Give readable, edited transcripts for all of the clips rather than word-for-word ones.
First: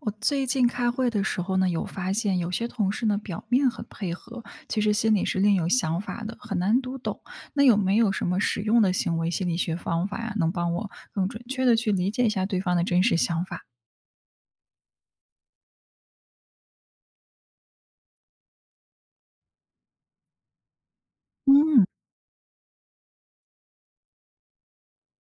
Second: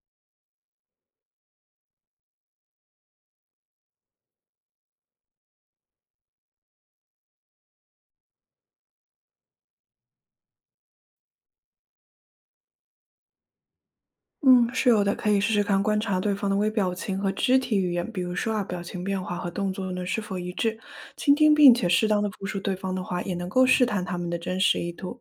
我最近开会的时候呢，有发现有些同事呢表面很配合，其实心里是另有想法的，很难读懂。那有没有什么实用的行为心理学方法呀，能帮我更准确的去理解一下对方的真实想法？嗯，是有的，可以试试看观察对方的微表情和肢体语言，比如说啊，表情变化和动作呢是否一致。倾听并嗯。且适当的复述对方的话，也能够试探他们的真实意图。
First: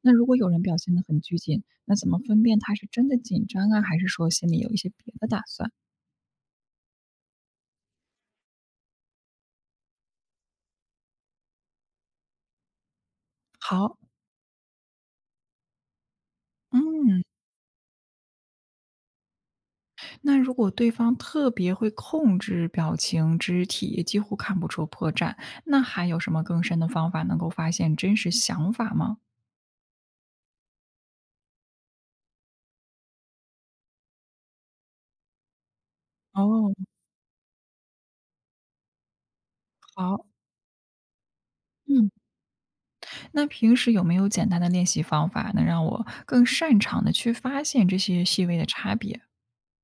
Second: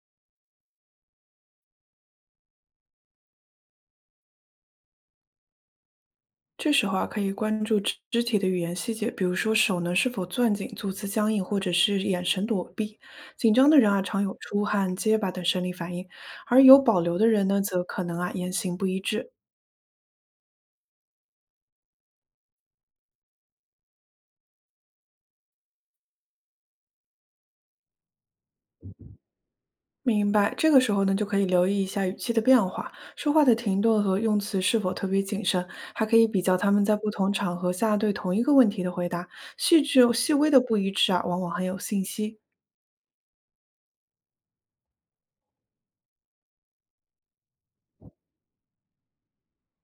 那如果有人表现的很拘谨，那怎么分辨他是真的紧张啊，还是说心里有一些别的打算？这时候啊，可以关注肢体的语言细节，比如说手呢是否攥紧、坐姿僵硬，或者是眼神躲避。紧张的人好。啊，常有出汗、结巴等生理反应，而有保留嗯。的人呢，则可能啊言行不一致。那如果对方特别会控制表情、肢体，几乎看不出破绽，那还有什么更深的方法能够发现真实想法吗？明白，这个时候呢，就可以留意一下语气的变化，说话的停顿和用词是否特别谨慎，还可以比较他哦。们在不同场合下对同一个问题的回答，细致好。细微的不一致啊，往往很有信嗯。息。那平时有没有简单的练习方法，能让我更擅长的去发现这些细微的差别？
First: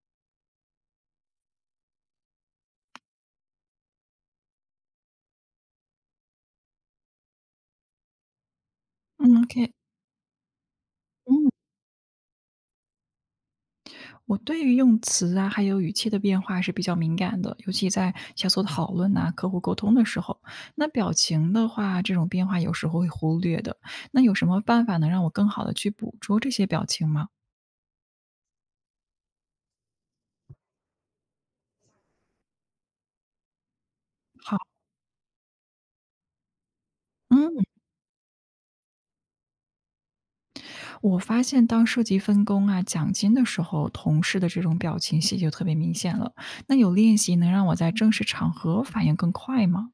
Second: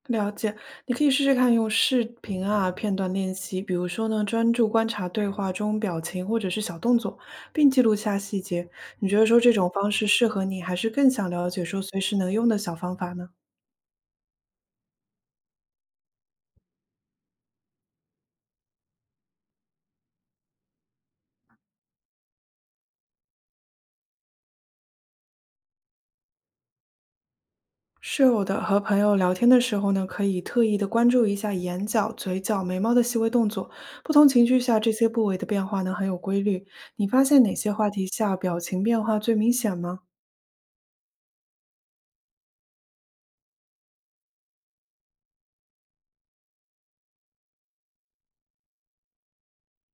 了解，你可以试试看用视频啊片段练习，比如说呢，专注观察对话中表情或者是小动作，并记录下细节。你觉嗯得说这种，OK。方式适合你，还是更想了嗯。解说随时能用的小方法呢？我对于用词啊，还有语气的变化是比较敏感的，尤其在小组讨论呐、客户沟通的时候。那表情的话，这种变化有时候会忽略的。那有什么办法能让我更好的去捕捉这些表情吗？是有的，和朋友聊天的时候呢，可以特意的关注一下眼角、嘴角、眉毛的细微动作，不同情好。绪下这些部位的变化呢很有规律。你发现哪嗯，些话题下表情变化最明显吗？我发现当涉及分工啊、奖金的时候，同事的这种表情戏就特别明显了。那有练习能让我在正式场合反应更快吗？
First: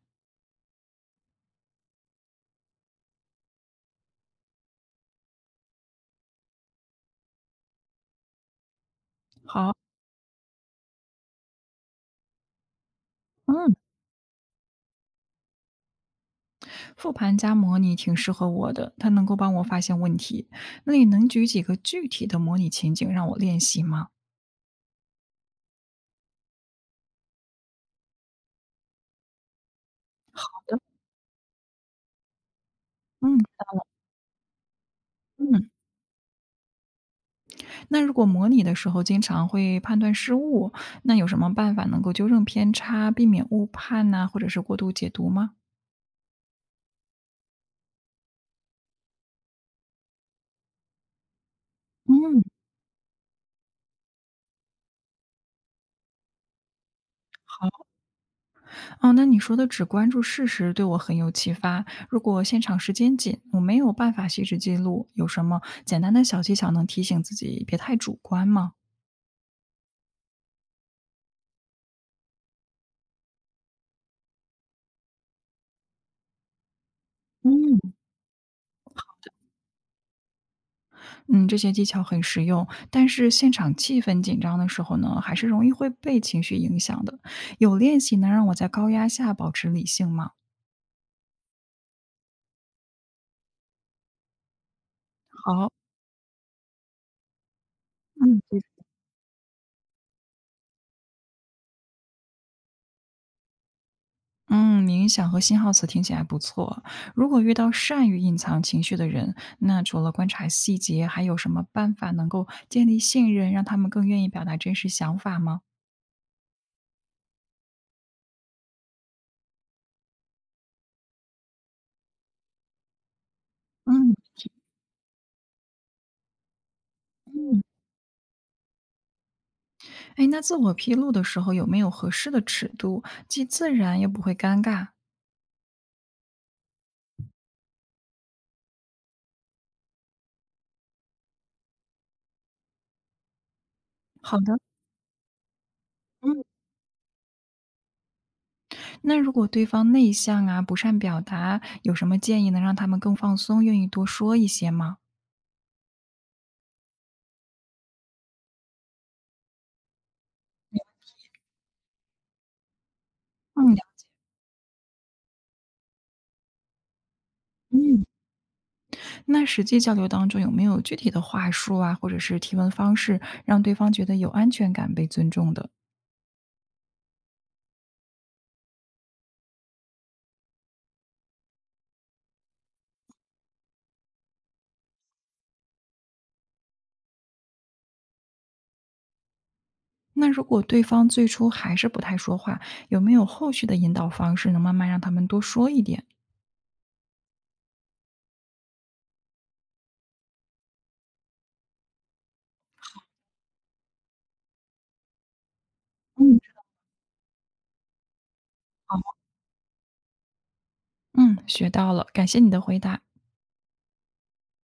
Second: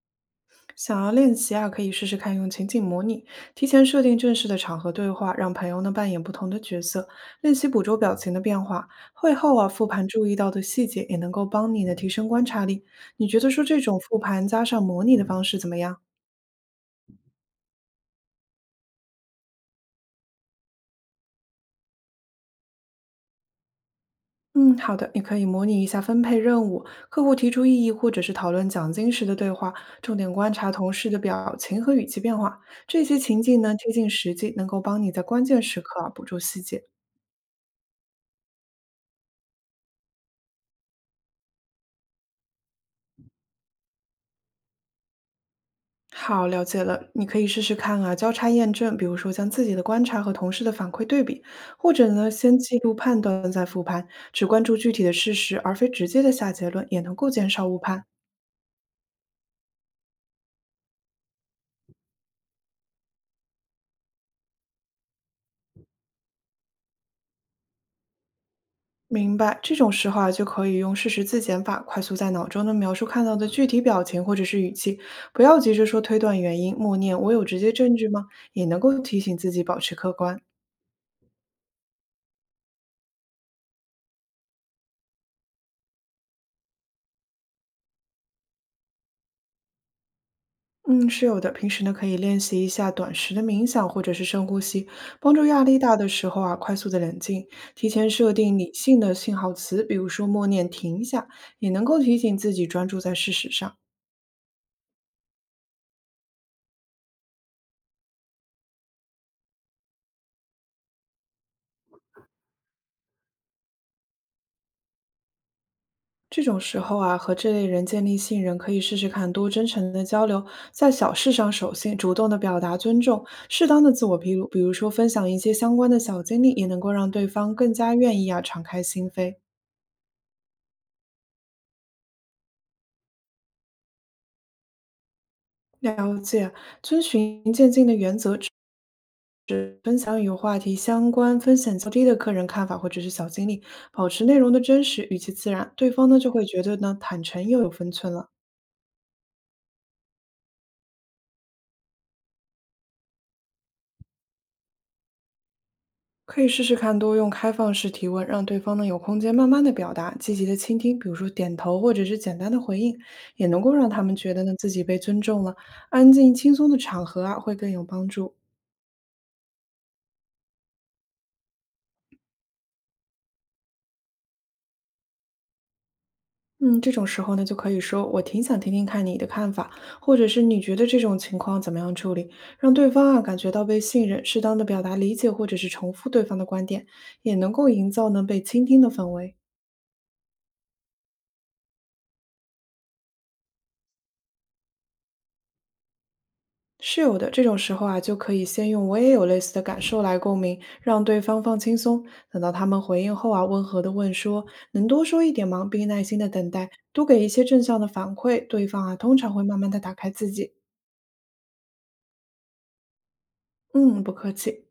想要练习啊，可以试试看用情景模拟，提前设定正式的场合对话，让朋友呢扮演不同的角色，练习捕捉表情的变化。会后啊，好。复盘注意到的细节也能够帮你呢提升观察力。你觉得说嗯。这种复盘加上模拟的方式怎么样啊？复盘加模拟挺适合我的，它能够帮我发现问题。那你能举几个具体的模拟情景让我练习吗？嗯，好的，你可以模拟一下分配任务，客户提出异议或者是讨论奖金时的对话，重点好观察的。同事的表情和语气变化，这些嗯情境呢贴近实际，能够帮你在关键嗯，时刻啊捕捉细节。那如果模拟的时候经常会判断失误，那有什么办法能够纠正偏差，避免误判呐、或者是过度解读吗？好，了解了，你可以试试看啊，交叉验证，比如说将自己的观察和同事的反馈对比，或者呢嗯，先记录判断再复盘，只关注具体的事实而非直接的下结论，也能够减少误好判。哦。那你说的只关注事实对我很有启发。如果现场时间紧，我没有办法细致记录，有什么简单的小技巧能提醒自己别太主观吗？明白，这种时候啊，就可以用事实自检法，快速在脑中呢描述看到的具体表情或者是语气，不要急着说推断原因，默念“我有直接嗯。证据吗”，也能够提醒自己保持客观。嗯，这些技巧很实用，但是现场气氛紧张的时候呢，还是容易会被情绪影响的。有练习能让我在高压下保持理性吗？嗯，是有的。平时呢，可以练习一下短时的冥想或者是深呼吸，帮助压好。力大的时候啊，快速的冷静。提前设嗯，定其实理性的信号词，比如说默念“停一下”，也能够提醒自己专注在事实上。嗯，冥想和信号词听起来不错。如果遇到善于隐藏情绪的人，那除了观察细节，还有什么办法能够建立信任，让他们更愿意表达真实想法吗？这种时候啊，和这类人建立信任，可以试试看多真诚的交流，在小事上守信，主动的表达尊重，适当的自我嗯披露，比如说分享一些相关的小经历，也能够让对方嗯，更加愿意啊敞开心扉。哎，那自我披露的时候有没有合适的尺度，既自然又不会尴尬？了解啊，遵循渐进的原则，只分享与话题相关、风险较低的个人看法或者是小经历，保持内好容的。的真实，语气自然，对方呢就嗯。会觉得呢坦诚又有分寸了。那如果对方内向啊，不善表达，有什么建议能让他们更放松，愿意多说一些吗？可以试试看多用开放式提问，让对方呢有空间慢慢的表达，积极的倾听，比如说点头或者是简单的回应，也能嗯，够了让他解。们觉得呢自己被尊重了。安静轻松的场合啊，会更有嗯。帮助。那实际交流当中有没有具体的话术啊，或者是提问方式，让对方觉得有安全感、被尊重的？嗯，这种时候呢，就可以说我挺想听听看你的看法，或者是你觉得这种情况怎么样处理，让对方啊感觉到被信任，适当的表达理解或者是重复对方的观点，也能够营造呢被倾听的氛围。那如果对方最初还是不太说话，有没有后续的引导方式，能慢慢让他们多说一点？是有的，这种时候啊，就可以先用“我也有类似的感受”来共鸣，让对方放轻松。等到他们回应后啊，温和的问说：“能多说一点吗？”并耐心的嗯，等待，多给一些正向的反馈，对方啊，通好。常会慢慢的打开自己。嗯，学到了，感谢你的回答。嗯，不客气。